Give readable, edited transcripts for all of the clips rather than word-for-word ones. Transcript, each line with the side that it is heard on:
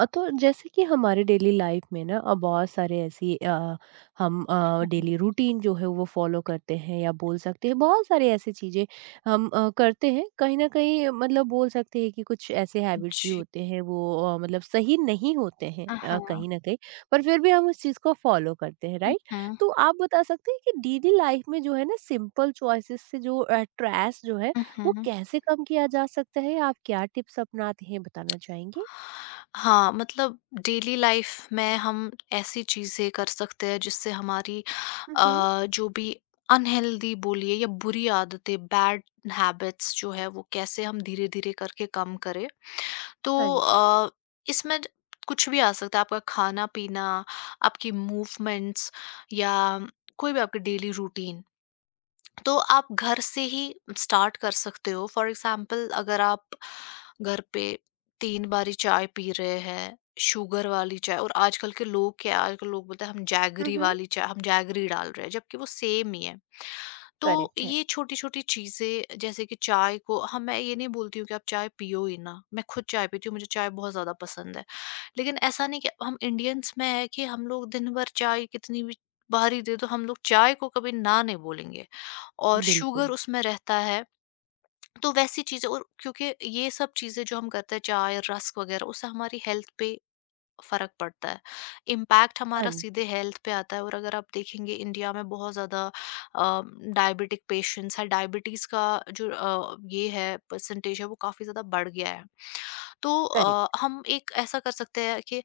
right: तो जैसे कि हमारे डेली लाइफ में ना बहुत सारे ऐसी हम डेली रूटीन जो है वो फॉलो करते हैं या बोल सकते हैं बहुत सारे ऐसे चीज़ें हम करते हैं कहीं ना कहीं मतलब बोल सकते हैं कि कुछ ऐसे हैबिट्स भी
left: जी।
right: होते हैं वो मतलब सही नहीं होते हैं
left: हाँ।
right: कहीं ना कहीं पर फिर भी हम उस चीज़ को फॉलो करते हैं राइट।
left: हुँ,
right: तो आप बता सकते हैं कि डेली लाइफ में जो है ना सिंपल चॉइसेस से जो ट्रैश जो है
left: हुँ,
right: वो
left: हुँ।
right: कैसे कम किया जा सकता है। आप क्या टिप्स अपनाते हैं बताना चाहेंगे।
left: हाँ, मतलब डेली लाइफ में हम ऐसी चीज़ें कर सकते हैं जिससे हमारी जो भी अनहेल्दी बोलिए या बुरी आदतें, बैड हैबिट्स जो है वो कैसे हम धीरे-धीरे करके कम करें। तो
right: हाँ जी।
left: इसमें ज कुछ भी आ सकता है, आपका खाना-पीना, आपकी मूवमेंट्स या कोई भी आपकी डेली रूटीन। तो आप घर से ही स्टार्ट कर सकते हो फॉर एग्जाम्पल अगर आप घर पे तीन बारी चाय पी रहे हैं शुगर वाली चाय और आजकल के लोग क्या है, आजकल लोग बोलते हैं हम जैगरी
right: हुँ।
left: वाली चाय हम जैगरी डाल रहे हैं जबकि वो सेम ही है। तो
right: करेक्ट है।
left: ये छोटी छोटी चीजें जैसे कि चाय को हम मैं ये नहीं बोलती हूँ कि आप चाय पियो ही ना, मैं खुद चाय पीती हूँ, मुझे चाय बहुत ज्यादा पसंद है लेकिन ऐसा नहीं कि हम इंडियंस में है कि हम लोग दिन भर चाय कितनी भी बाहरी दे दो हम लोग चाय को कभी ना नहीं बोलेंगे और शुगर
right: बिल्कुल।
left: उसमें रहता है। तो वैसी चीजें, और क्योंकि ये सब चीजें जो हम करते हैं चाय रस्क वगैरह उससे हमारी हेल्थ पे फर्क पड़ता है। इम्पैक्ट
right: हाँ
left: हमारा
right: जी।
left: सीधे हेल्थ पे आता है और अगर आप देखेंगे इंडिया में बहुत ज़्यादा डायबिटिक पेशेंट्स है, डायबिटीज़ का जो ये है परसेंटेज है वो काफ़ी ज़्यादा बढ़ गया है। तो
right: करेक्ट।
left: हम एक ऐसा कर सकते हैं कि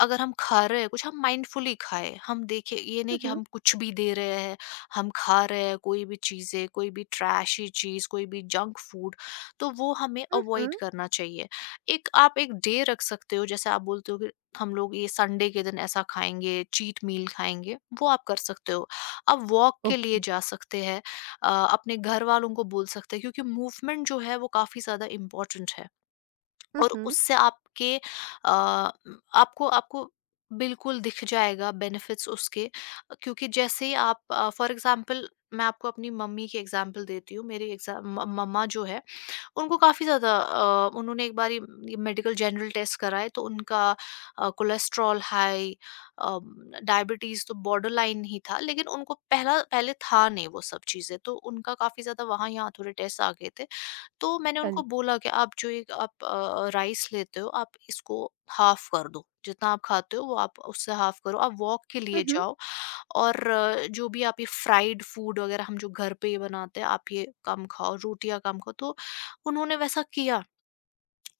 left: अगर हम खा रहे हैं कुछ हम माइंडफुली खाएं, हम देखें ये नहीं
right: हुँ,
left: कि
right: हुँ।
left: हम कुछ भी दे रहे हैं हम खा रहे हैं, कोई भी चीज़ें कोई भी ट्रैशी चीज़ कोई भी जंक फूड तो वो हमें
right: हुँ, हुँ।
left: अवॉइड करना चाहिए। एक आप एक डे रख सकते हो जैसे आप बोलते हो कि हम लोग ये संडे के दिन ऐसा खाएंगे, चीट मील खाएंगे, वो आप कर सकते हो। आप वॉक के
right: ओके।
left: लिए जा सकते हैं। अपने घर वालों को बोल सकते हैं, क्योंकि मूवमेंट जो है वो काफ़ी ज़्यादा इम्पोर्टेंट है।
right: हुँ,
left: और
right: हुँ।
left: उससे आपके आपको आपको बिल्कुल दिख जाएगा बेनिफिट्स उसके। क्योंकि जैसे ही आप फॉर एग्जांपल, मैं आपको अपनी मम्मी की एग्जांपल देती हूँ। मेरी मम्मा जो है उनको काफ़ी ज़्यादा उन्होंने एक बार ये मेडिकल जनरल टेस्ट कराए तो उनका कोलेस्ट्रॉल हाई, डायबिटीज़ तो बॉर्डर लाइन ही था लेकिन उनको पहला पहले था नहीं वो सब चीज़ें तो उनका काफ़ी ज़्यादा वहाँ यहाँ थोड़े टेस्ट आ गए थे। तो मैंने
right: हाँ
left: उनको
right: जी।
left: बोला कि आप जो एक आप राइस लेते हो आप इसको हाफ कर दो, जितना आप खाते हो वो आप उससे हाफ करो, आप वॉक के
right: हुँ,
left: लिए
right: हुँ।
left: जाओ। और जो भी आप ये फ्राइड फूड वगैरह हम जो घर पे ही बनाते हैं आप ये कम खाओ, रोटियां कम खाओ। तो उन्होंने वैसा किया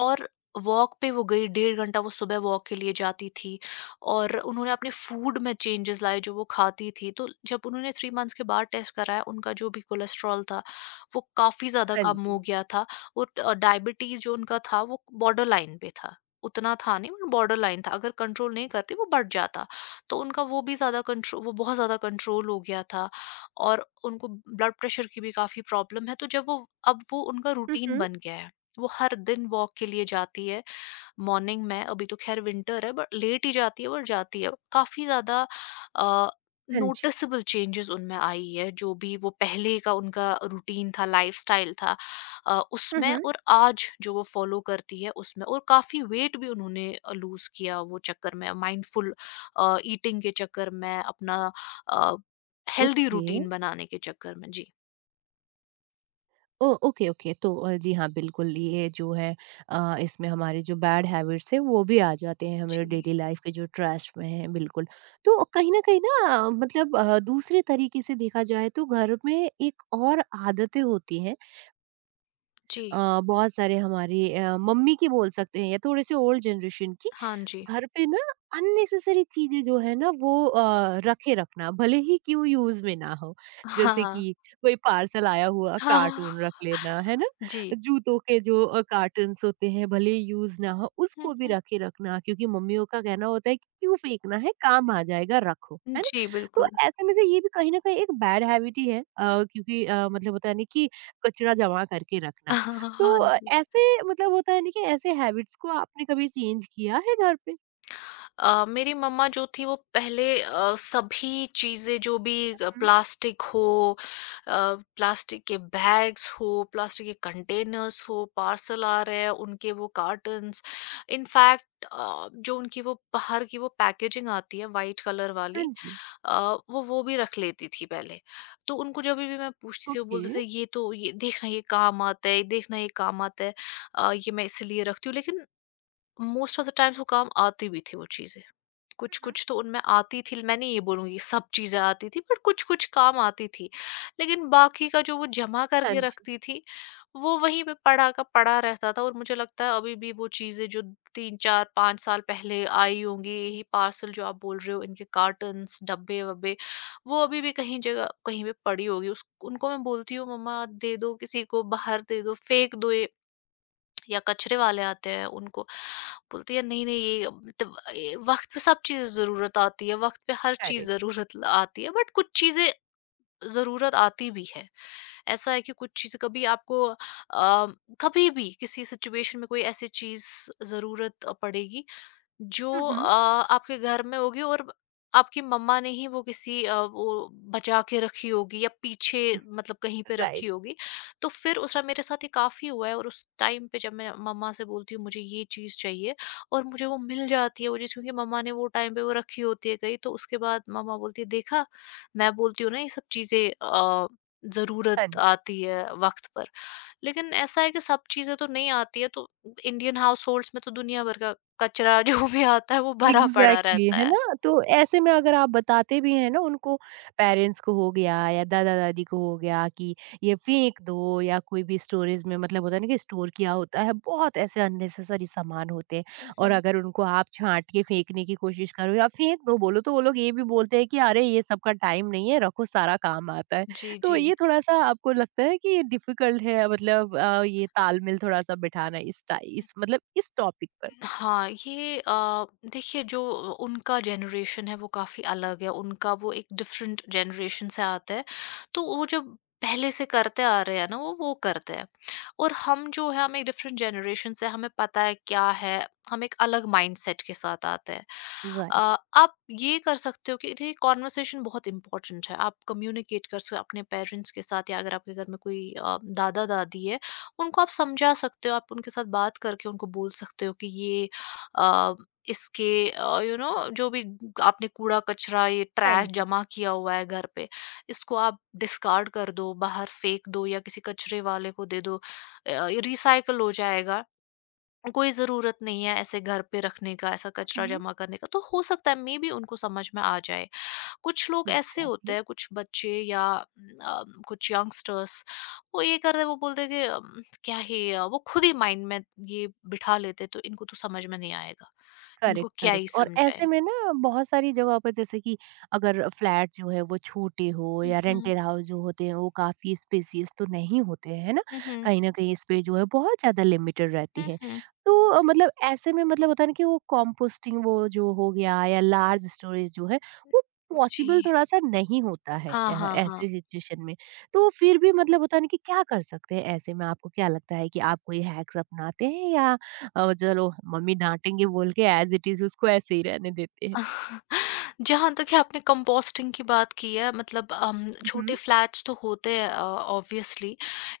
left: और वॉक पे वो गई, 1.5 घंटा वो सुबह वॉक के लिए जाती थी और उन्होंने अपने फूड में चेंजेस लाए जो वो खाती थी। तो जब उन्होंने 3 मंथ्स के बाद टेस्ट कराया उनका जो भी कोलेस्ट्रॉल था वो काफ़ी ज़्यादा
right: हाँ
left: कम हो
right: जी।
left: गया था। और डायबिटीज़ जो उनका था वो बॉर्डर लाइन पे था, उतना था नहीं बट बॉर्डर लाइन था, अगर कंट्रोल नहीं करते वो बढ़ जाता। तो उनका वो भी ज़्यादा कंट्रोल, वो बहुत ज़्यादा कंट्रोल हो गया था। और उनको ब्लड प्रेशर की भी काफ़ी प्रॉब्लम है तो जब वो अब वो उनका
right: हुँ,
left: रूटीन
right: हुँ।
left: बन गया है, वो हर दिन वॉक के लिए जाती है। मॉर्निंग में, अभी तो ख़ैर विंटर है बट लेट ही जाती है और जाती है। काफ़ी ज़्यादा अ,
right: हाँ जी।
left: नोटिसेबल चेंजेज़ उनमें आई है जो भी वो पहले का उनका रूटीन था, लाइफ़स्टाइल था,
right: हुँ,
left: उसमें
right: हुँ।
left: और आज जो वो फ़ॉलो करती है उसमें, और काफ़ी वेट भी उन्होंने लूज़ किया वो चक्कर में, माइंडफुल ईटिंग के चक्कर में, अपना अ, हेल्दी
right: ओके।
left: रूटीन बनाने के चक्कर में। जी।
right: Oh okay, okay. तो जी हाँ, बिल्कुल ये जो है इसमें हमारे जो बैड हैबिट्स हैं वो भी आ जाते हैं हमारे
left: जी,
right: डेली लाइफ के जो ट्रैश में हैं, बिल्कुल। तो कहीं न कहीं ना मतलब दूसरे तरीके से देखा जाए तो घर में एक और आदतें होती हैं।
left: जी।
right: बहुत सारे हमारी मम्मी की बोल सकते हैं या थोड़े से ओल्ड जनरेशन की
left: हाँ जी।
right: घर पे ना अननेसेसरी चीजें जो है ना वो रखे रखना भले ही कि वो यूज में ना हो। जैसे
left: हाँ।
right: कि कोई पार्सल आया हुआ कार्टून रख लेना है ना।
left: जी।
right: जूतों के जो कार्टन्स होते हैं भले ही यूज ना हो
left: हुँ,
right: उसको भी
left: हुँ।
right: रखे रखना, क्योंकि मम्मियों का कहना होता है कि क्यों फेंकना है काम आ जाएगा रखो, है ना।
left: जी,
right: तो
left: बिल्कुल।
right: ऐसे में से ये भी कहीं ना कहीं एक बैड हैबिट ही है। क्योंकि मतलब होता है ना कि कचरा जमा करके रखना। तो
left: हाँ जी।
right: ऐसे मतलब होता है ना कि ऐसे हैबिट्स को आपने कभी चेंज किया है घर पे।
left: मेरी मम्मा जो थी वो पहले सभी चीज़ें, जो भी
right: हुँ।
left: प्लास्टिक हो, प्लास्टिक के बैग्स हो, प्लास्टिक के कंटेनर्स हो, पार्सल आ रहे हैं उनके वो कार्टन्स, इनफैक्ट जो उनकी वो बाहर की वो पैकेजिंग आती है वाइट कलर
right: हाँ
left: वाली,
right: जी।
left: अ, वो भी रख लेती थी पहले। तो उनको जब भी मैं पूछती थी वो
right: ओके।
left: बोलते थे ये तो ये देखना ये काम आता है, देखना ये काम आता है। ये मैं इसलिए रखती हूँ लेकिन मोस्ट ऑफ द टाइम्स वो काम आती भी थी वो चीज़ें।
right: हुँ, हुँ।
left: कुछ-कुछ तो उनमें आती थी, मैं नहीं ये बोलूँगी सब चीज़ें आती थी, बट कुछ-कुछ काम आती थी। लेकिन बाकी का जो वो जमा
right: हाँ
left: करके
right: जी,
left: रखती थी वो वहीं पे पड़ा का पड़ा रहता था और मुझे लगता है अभी भी वो चीज़ें जो 3, 4, 5 साल पहले आई होंगी, यही पार्सल जो आप बोल रहे हो, इनके कार्टन्स, डब्बे-वब्बे, वो अभी भी कहीं जगह कहीं पे पड़ी होगी। उस उनको मैं बोलती हूँ, "मम्मा, दे दो किसी को, बाहर दे दो, फेंक दो ये।" या कचरे वाले आते हैं उनको, बोलते हैं नहीं नहीं ये मतलब ये वक्त पे सब चीजें जरूरत आती है, वक्त पे हर चीज
right: करेक्ट।
left: जरूरत आती है बट कुछ चीजें जरूरत आती भी है। ऐसा है कि कुछ चीजें कभी आपको कभी भी किसी सिचुएशन में कोई ऐसी चीज जरूरत पड़ेगी जो
right: हुँ, हुँ।
left: आपके घर में होगी और आपकी मम्मा ने ही वो किसी वो बचा के रखी होगी या पीछे मतलब कहीं पे रखी
right: राइट,
left: होगी। तो फिर उसका मेरे साथ ये काफ़ी हुआ है और उस टाइम पे जब मैं मम्मा से बोलती हूँ मुझे ये चीज़ चाहिए और मुझे वो मिल जाती है वो चीज़, क्योंकि मम्मा ने वो टाइम पे वो रखी होती है कहीं, तो उसके बाद मम्मा बोलती है देखा, मैं बोलती हूँ ना ये सब चीज़ें
right: हाँ
left: ज़रूरत
right: जी।
left: आती है वक्त पर। लेकिन ऐसा है कि सब चीज़ें तो नहीं आती है, तो इंडियन हाउसहोल्ड्स में तो दुनिया भर का कचरा जो भी आता है वो भरा पड़ा
right: एग्ज़ैक्टली
left: रहता
right: है
left: है।
right: ना? तो ऐसे में अगर आप बताते भी हैं ना उनको पेरेंट्स को हो गया या दादा-दादी को हो गया कि ये फेंक दो, या कोई भी स्टोरेज में मतलब होता है ना कि स्टोर किया होता है, बहुत ऐसे अननेसेसरी सामान होते हैं।
left: हुँ,
right: और
left: हुँ।
right: अगर उनको आप छाँट के फेंकने की कोशिश करो या फेंक दो बोलो तो वो लोग ये भी बोलते हैं कि अरे ये सबका टाइम नहीं है, रखो सारा काम आता है।
left: जी,
right: तो
left: जी।
right: ये थोड़ा-सा आपको लगता है कि ये डिफ़िकल्ट है, मतलब ये तालमेल थोड़ा-सा बिठाना इस टाइ इस मतलब इस टॉपिक पर?
left: हाँ, ये देखिए, जो उनका जनरेशन है वो काफ़ी अलग है, उनका वो एक डिफरेंट जनरेशन से आता है, तो वो जब पहले से करते आ रहे हैं ना, वो करते हैं। और हम जो है हम एक डिफरेंट जनरेशन से हैं, हमें पता है क्या है, हम एक अलग माइंडसेट के साथ आते हैं।
right: राइट।
left: आप ये कर सकते हो कि देखिए कन्वर्सेशन बहुत इम्पोर्टेंट है, आप कम्युनिकेट कर सकते हो अपने पेरेंट्स के साथ या अगर आपके घर में कोई दादा-दादी है, उनको आप समझा सकते हो, आप उनके साथ बात करके उनको बोल सकते हो कि ये अ, इसके यू नो जो भी आपने कूड़ा-कचरा ये
right: हाँ
left: ट्रैश
right: जी।
left: जमा किया हुआ है घर पे, इसको आप डिस्कार्ड कर दो, बाहर फेंक दो या किसी कचरे वाले को दे दो। ये रिसाइकल हो जाएगा, कोई ज़रूरत नहीं है ऐसे घर पे रखने का, ऐसा कचरा
right: हुँ।
left: जमा करने का। तो हो सकता है मे बी उनको समझ में आ जाए। कुछ लोग ऐसे होते
right: एग्जैक्टली।
left: हैं कुछ बच्चे या कुछ यंगस्टर्स, वो ये करते हैं, वो बोलते हैं कि क्या ही वो खुद ही माइंड में ये बिठा लेते हैं, तो इनको तो समझ में नहीं आएगा, इनको
right: करेक्ट,
left: क्या ही
right: करेक्ट। और
left: समझाए।
right: ऐसे में ना बहुत सारी जगहों पर जैसे कि अगर फ्लैट जो है वो छोटे हो
left: हम्म,
right: या
left: हम्म,
right: रेंटेड हाउस जो होते हैं वो काफी स्पेसियस तो नहीं होते हैं, है ना।
left: हम्म,
right: कहीं ना कहीं स्पेस जो है बहुत ज्यादा लिमिटेड रहती
left: हम्म,
right: है। तो मतलब ऐसे में मतलब होता है ना कि वो कॉम्पोस्टिंग वो जो हो गया या लार्ज स्टोरेज जो है वो
left: जी।
right: पॉसिबल थोड़ा सा नहीं होता है
left: हाँ, हाँ, हाँ।
right: ऐसे सिचुएशन में। तो फिर भी मतलब होता है ना कि क्या कर सकते हैं ऐसे में? आपको क्या लगता है कि आप कोई हैक्स अपनाते हैं या चलो मम्मी डांटेंगे बोल के एज इट इज उसको ऐसे ही रहने देते हैं।
left: जहाँ तक है आपने कंपोस्टिंग की बात की है मतलब छोटे
right: हम्म।
left: फ्लैट्स तो होते हैं ऑब्वियसली,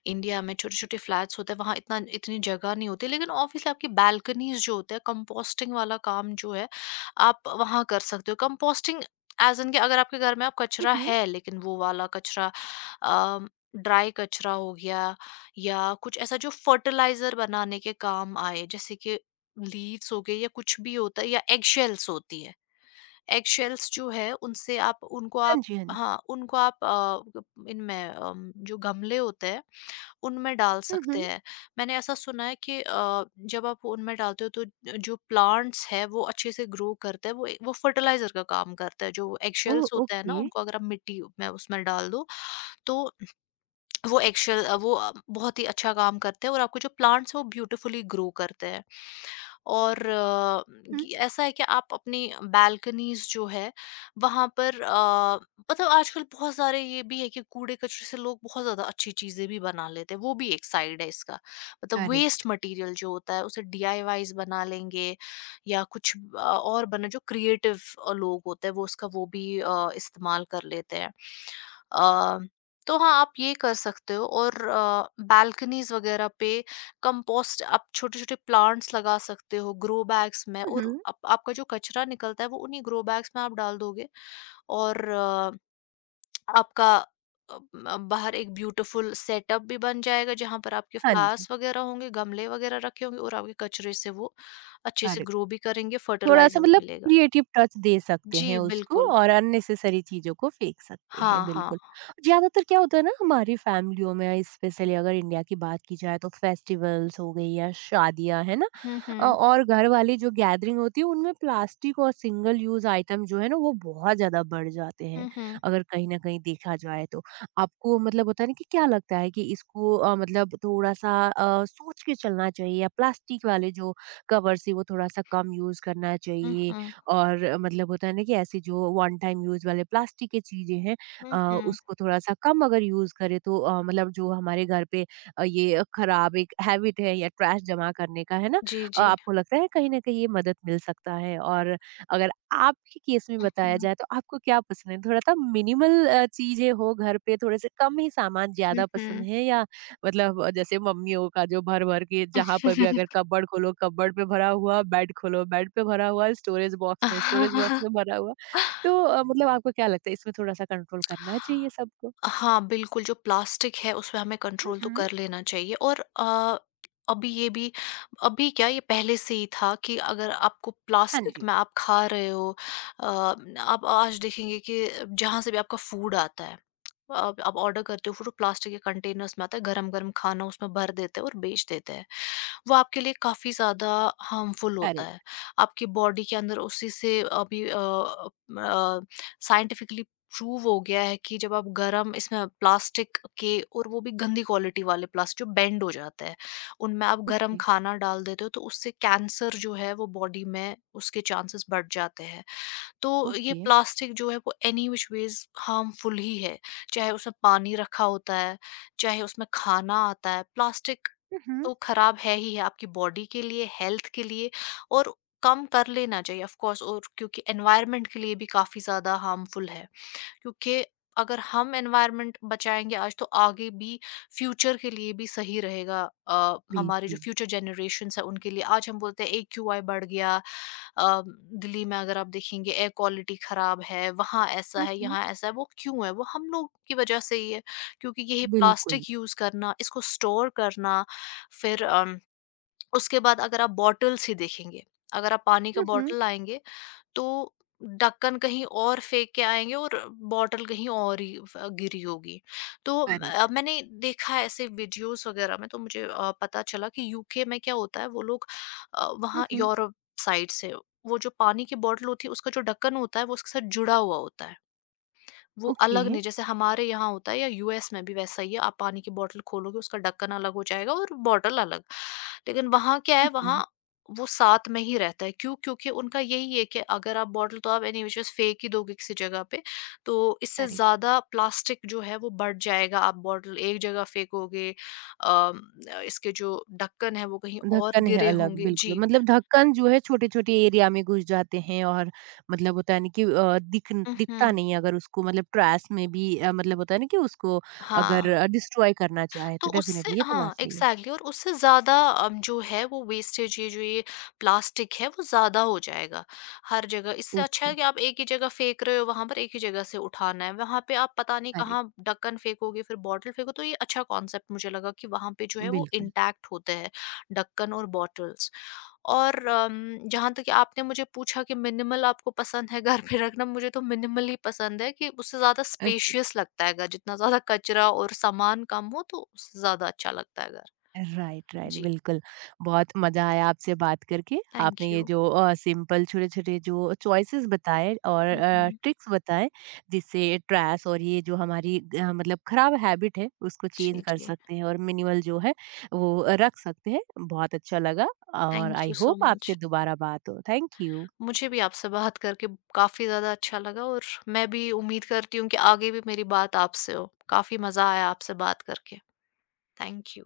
left: इंडिया में छोटे छोटे फ्लैट्स होते हैं वहाँ इतना इतनी जगह नहीं होती, लेकिन ऑब्वियसली आपकी बालकनीज जो होते हैं, कंपोस्टिंग वाला काम जो है आप वहाँ कर सकते हो, कंपोस्टिंग एज इन कि अगर आपके घर में आप कचरा
right: हम्म।
left: है लेकिन वो वाला कचरा ड्राई कचरा हो गया या कुछ ऐसा जो फर्टिलाइजर बनाने के काम आए जैसे कि लीव्स हो गए या कुछ भी होता है या एग शेल्स होती है। एगशेल्स जो है उनसे आप उनको
right: हाँ
left: आप,
right: जी, हाँ जी।
left: हाँ, उनको आप ग इनमें जो गमले होते हैं, उनमें डाल सकते
right: हम्म।
left: हैं। मैंने ऐसा सुना है कि जब आप उनमें डालते हो तो जो प्लांट्स हैं वो अच्छे से ग्रो करते हैं, वो फर्टिलाइज़र का काम करता है। जो
right: ओह!
left: एगशेल्स होते हैं ना,
right: ओके।
left: उनको अगर आप मिट्टी में उसमें डाल दो तो वो एक्चुअल बहुत ही अच्छा काम करते हैं और आपके जो प्लांट्स हैं वो ब्यूटीफुली ग्रो करते हैं। और
right: हम्म।
left: ये ऐसा है कि आप अपनी बालकनीज़ जो है वहाँ पर मतलब आजकल बहुत सारे ये भी है कि कूड़े-कचरे से लोग बहुत ज़्यादा अच्छी चीज़ें भी बना लेते हैं, वो भी एक साइड है इसका। मतलब
right: करेक्ट।
left: वेस्ट मटीरियल जो होता है उसे डीआईवाईज़ बना लेंगे या कुछ और बना, जो क्रिएटिव लोग होते हैं वो उसका वो भी इस्तेमाल कर लेते हैं। अ तो हाँ, आप ये कर सकते हो और बालकनीज़ वगैरह पे कंपोस्ट, आप छोटे-छोटे प्लांट्स लगा सकते हो ग्रो बैग्स में और
right: हम्म।
left: आप आपका जो कचरा निकलता है वो उन्हीं ग्रो बैग्स में आप डाल दोगे। और अ, आपका अ, म बाहर एक ब्यूटीफुल सेटअप भी बन जाएगा जहाँ पर आपके
right: हाँ जी।
left: फ्लावर्स वगैरह होंगे, गमले वगैरह रखे होंगे और आपके कचरे से वो अच्छे से
right: करेक्ट।
left: ग्रो भी करेंगे, फर्टिलाइज़र
right: थोड़ा-सा
left: भी
right: मतलब
left: मिलेगा।
right: क्रिएटिव टच दे सकते
left: जी,
right: हैं उसको
left: बिल्कुल।
right: और अननेसेसरी चीज़ों को फेंक सकते हैं,
left: हाँ, हाँ।
right: बिल्कुल। ज़्यादातर क्या होता है ना हमारी फैमिलियों में, स्पेशली अगर इंडिया की बात की जाए तो फेस्टिवल्स हो गई या शादियाँ, है ना?
left: हुँ, हुँ।
right: और घर वाली जो गैदरिंग होती है उनमें प्लास्टिक और सिंगल यूज़ आइटम जो है ना वो बहुत ज़्यादा बढ़ जाते हैं,
left: हुँ, हुँ।
right: अगर कहीं न कहीं देखा जाए तो। आपको मतलब होता है ना कि क्या लगता है कि इसको मतलब थोड़ा-सा सोच के चलना चाहिए, या प्लास्टिक वाले जो कवर्स थी वो थोड़ा-सा कम यूज़ करना
left: हुँ,
right: चाहिए,
left: हुँ।
right: और मतलब होता है ना कि ऐसी जो वन टाइम यूज़ वाले प्लास्टिक की चीज़ें हैं
left: हुँ,
right: अ,
left: हुँ।
right: उसको थोड़ा-सा कम अगर यूज़ करें तो मतलब जो हमारे घर पे ये खराब एक हैबिट है या ट्रैश जमा करने का है ना।
left: जी, जी।
right: आपको लगता है कहीं न कहीं ये मदद मिल सकता है? और अगर आपके केस में
left: हुँ,
right: बताया
left: हुँ।
right: जाए तो आपको क्या पसंद है? थोड़ा-सा मिनिमल चीज़ें हो घर पे, थोड़े-से कम ही सामान
left: हुँ,
right: ज़्यादा पसंद
left: हुँ।
right: है, या मतलब जैसे मम्मियों का जो भर-भर के, जहाँ पर भी अगर कपबोर्ड खोलो कपबोर्ड पे भरा हुआ, बेड खोलो बेड पे भरा हुआ, स्टोरेज बॉक्स में भरा हुआ। तो मतलब आपको क्या लगता है इसमें थोड़ा-सा कंट्रोल करना चाहिए सबको?
left: हाँ, बिल्कुल जो प्लास्टिक है उसमें हमें
right: हुँ,
left: कंट्रोल तो
right: हुँ।
left: कर लेना चाहिए। अभी ये भी अभी क्या ये पहले से ही था कि अगर आपको
right: हाँ
left: प्लास्टिक
right: जी।
left: में आप खा रहे हो। आप आज देखेंगे कि जहाँ से भी आपका फूड आता है, आप ऑर्डर करते हो फूड प्लास्टिक के कंटेनर्स में आता है, गरम-गरम खाना उसमें भर देते हैं और बेच देते हैं। वो आपके लिए काफ़ी ज़्यादा हार्मफुल होता है।
right: करेक्ट।
left: आपकी बॉडी के अंदर उसी से अभी साइंटिफिकली प्रूव हो गया है कि जब आप गरम इसमें प्लास्टिक के और वो भी गंदी क्वालिटी वाले प्लास्टिक जो बेंड हो जाते हैं, उनमें आप गरम
right: ओके,
left: खाना डाल देते हो तो उससे कैंसर जो है वो बॉडी में उसके चांसेस बढ़ जाते हैं। तो ये
right: ओके।
left: प्लास्टिक जो है वो एनी विच वेज हार्मफुल ही है, चाहे उसमें पानी रखा होता है, चाहे उसमें खाना आता है प्लास्टिक,
right: हुँ, हुँ।
left: तो खराब है ही है आपकी बॉडी के लिए, हेल्थ के लिए। और कम कर लेना चाहिए ऑफ कोर्स, और क्योंकि एनवायरनमेंट के लिए भी काफी ज्यादा हार्मफुल है, क्योंकि अगर हम एनवायरनमेंट बचाएंगे आज तो आगे भी, फ्यूचर के लिए भी सही रहेगा। हमारे जो
right: बिल्कुल।
left: फ्यूचर जनरेशन है उनके लिए। आज हम बोलते हैं AQI बढ़ गया। अ, दिल्ली में अगर आप देखेंगे, एयर क्वालिटी खराब है, वहाँ ऐसा
right: हुँ,
left: है,
right: हुँ।
left: यहाँ ऐसा है, वो क्यों है? वो हम लोग की वजह से ही है, क्योंकि यही
right: बिल्कुल।
left: प्लास्टिक यूज करना, इसको स्टोर करना। फिर अम, उसके बाद अगर आप बॉटल्स ही देखेंगे, अगर आप पानी का
right: हुँ, हुँ।
left: बॉटल लाएंगे तो ढक्कन कहीं और फेंक के आएँगे और बॉटल कहीं और ही फ गिरी होगी।
right: करेक्ट।
left: मैंने देखा है ऐसे वीडियोज़ वग़ैरह में तो मुझे पता चला कि यूके में क्या होता है। वो लोग
right: हुँ,
left: वहाँ
right: हुँ।
left: यूरोप साइड से, वो जो पानी की बॉटल होती है उसका जो ढक्कन होता है वो उसके साथ जुड़ा हुआ होता है। वो
right: ओके।
left: अलग नहीं जैसे हमारे यहाँ होता है, या यूएस में भी वैसा ही है, आप पानी की बॉटल खोलोगे उसका ढक्कन अलग हो जाएगा और बॉटल अलग। लेकिन वहाँ क्या है,
right: हुँ, हुँ।
left: वहाँ वो साथ में ही रहता है। क्यों? क्योंकि उनका यही है कि अगर आप बॉटल तो आप एनी फेंक ही दोगे किसी जगह पे, तो इससे
right: करेक्ट।
left: ज़्यादा प्लास्टिक जो है वो बढ़ जाएगा, आप बॉटल एक जगह फेंकोगे। अम, इसके जो ढक्कन है वो कहीं और
right: ढक्कन है
left: गिरे
right: अलग,
left: होंगे
right: बिल्कुल।
left: जी।
right: मतलब ढक्कन जो है छोटे-छोटे एरिया में घुस जाते हैं, और मतलब होता है ना कि
left: हम्म।
right: दिखता नहीं है। अगर उसको मतलब ट्रैश में भी मतलब होता है ना कि उसको
left: हाँ।
right: अगर डिस्ट्रॉय करना चाहे
left: तो
right: तो
left: उससे
right: डेफिनिटली ये तो बात
left: हाँ,
right: सही है।
left: एग्ज़ैक्टली, और उससे ज़्यादा जो है वो वेस्टेज, ये जो ये प्लास्टिक है वो ज़्यादा हो जाएगा, हर जगह। इससे अच्छा
right: ओके,
left: है कि आप एक ही जगह फेंक रहे हो, वहाँ पर एक ही जगह से उठाना है। वहाँ पे आप पता नहीं
right: करेक्ट,
left: कहाँ ढक्कन फेंकोगे, फिर बॉटल फेंको, तो ये अच्छा कॉन्सेप्ट मुझे लगा कि वहाँ पे जो है वो
right: बिल्कुल,
left: इंटैक्ट होते हैं, ढक्कन और बॉटल्स। और जहाँ तक कि आपने मुझे पूछा कि मिनिमल आपको पसंद है घर पे रखना, मुझे तो मिनिमल ही पसंद है, कि उससे ज़्यादा
right: ओके।
left: स्पेशियस लगता है घर। जितना ज़्यादा कचरा और सामान कम हो तो उससे ज़्यादा अच्छा लगता है घर।
right: राइट, राइट,
left: जी,
right: बिल्कुल। बहुत मज़ा आया आपसे बात करके।
left: थैंक
right: आपने ये
left: यू।
right: जो सिंपल छोटे-छोटे जो चॉइसेस बताए और
left: हुँ, हुँ।
right: ट्रिक्स बताए जिससे ट्रैश और ये जो हमारी मतलब खराब हैबिट है उसको चेंज
left: जी,
right: कर
left: जी।
right: सकते हैं और मिनिमल जो है वो रख सकते हैं। बहुत अच्छा लगा, और
left: thank
right: I
left: you so
right: hope
left: much.
right: आपसे दोबारा बात हो। Thank you.
left: मुझे भी आपसे बात करके काफ़ी ज़्यादा अच्छा लगा, और मैं भी उम्मीद करती हूँ कि आगे भी मेरी बात आपसे हो। काफ़ी मज़ा आया आपसे बात करके। Thank you.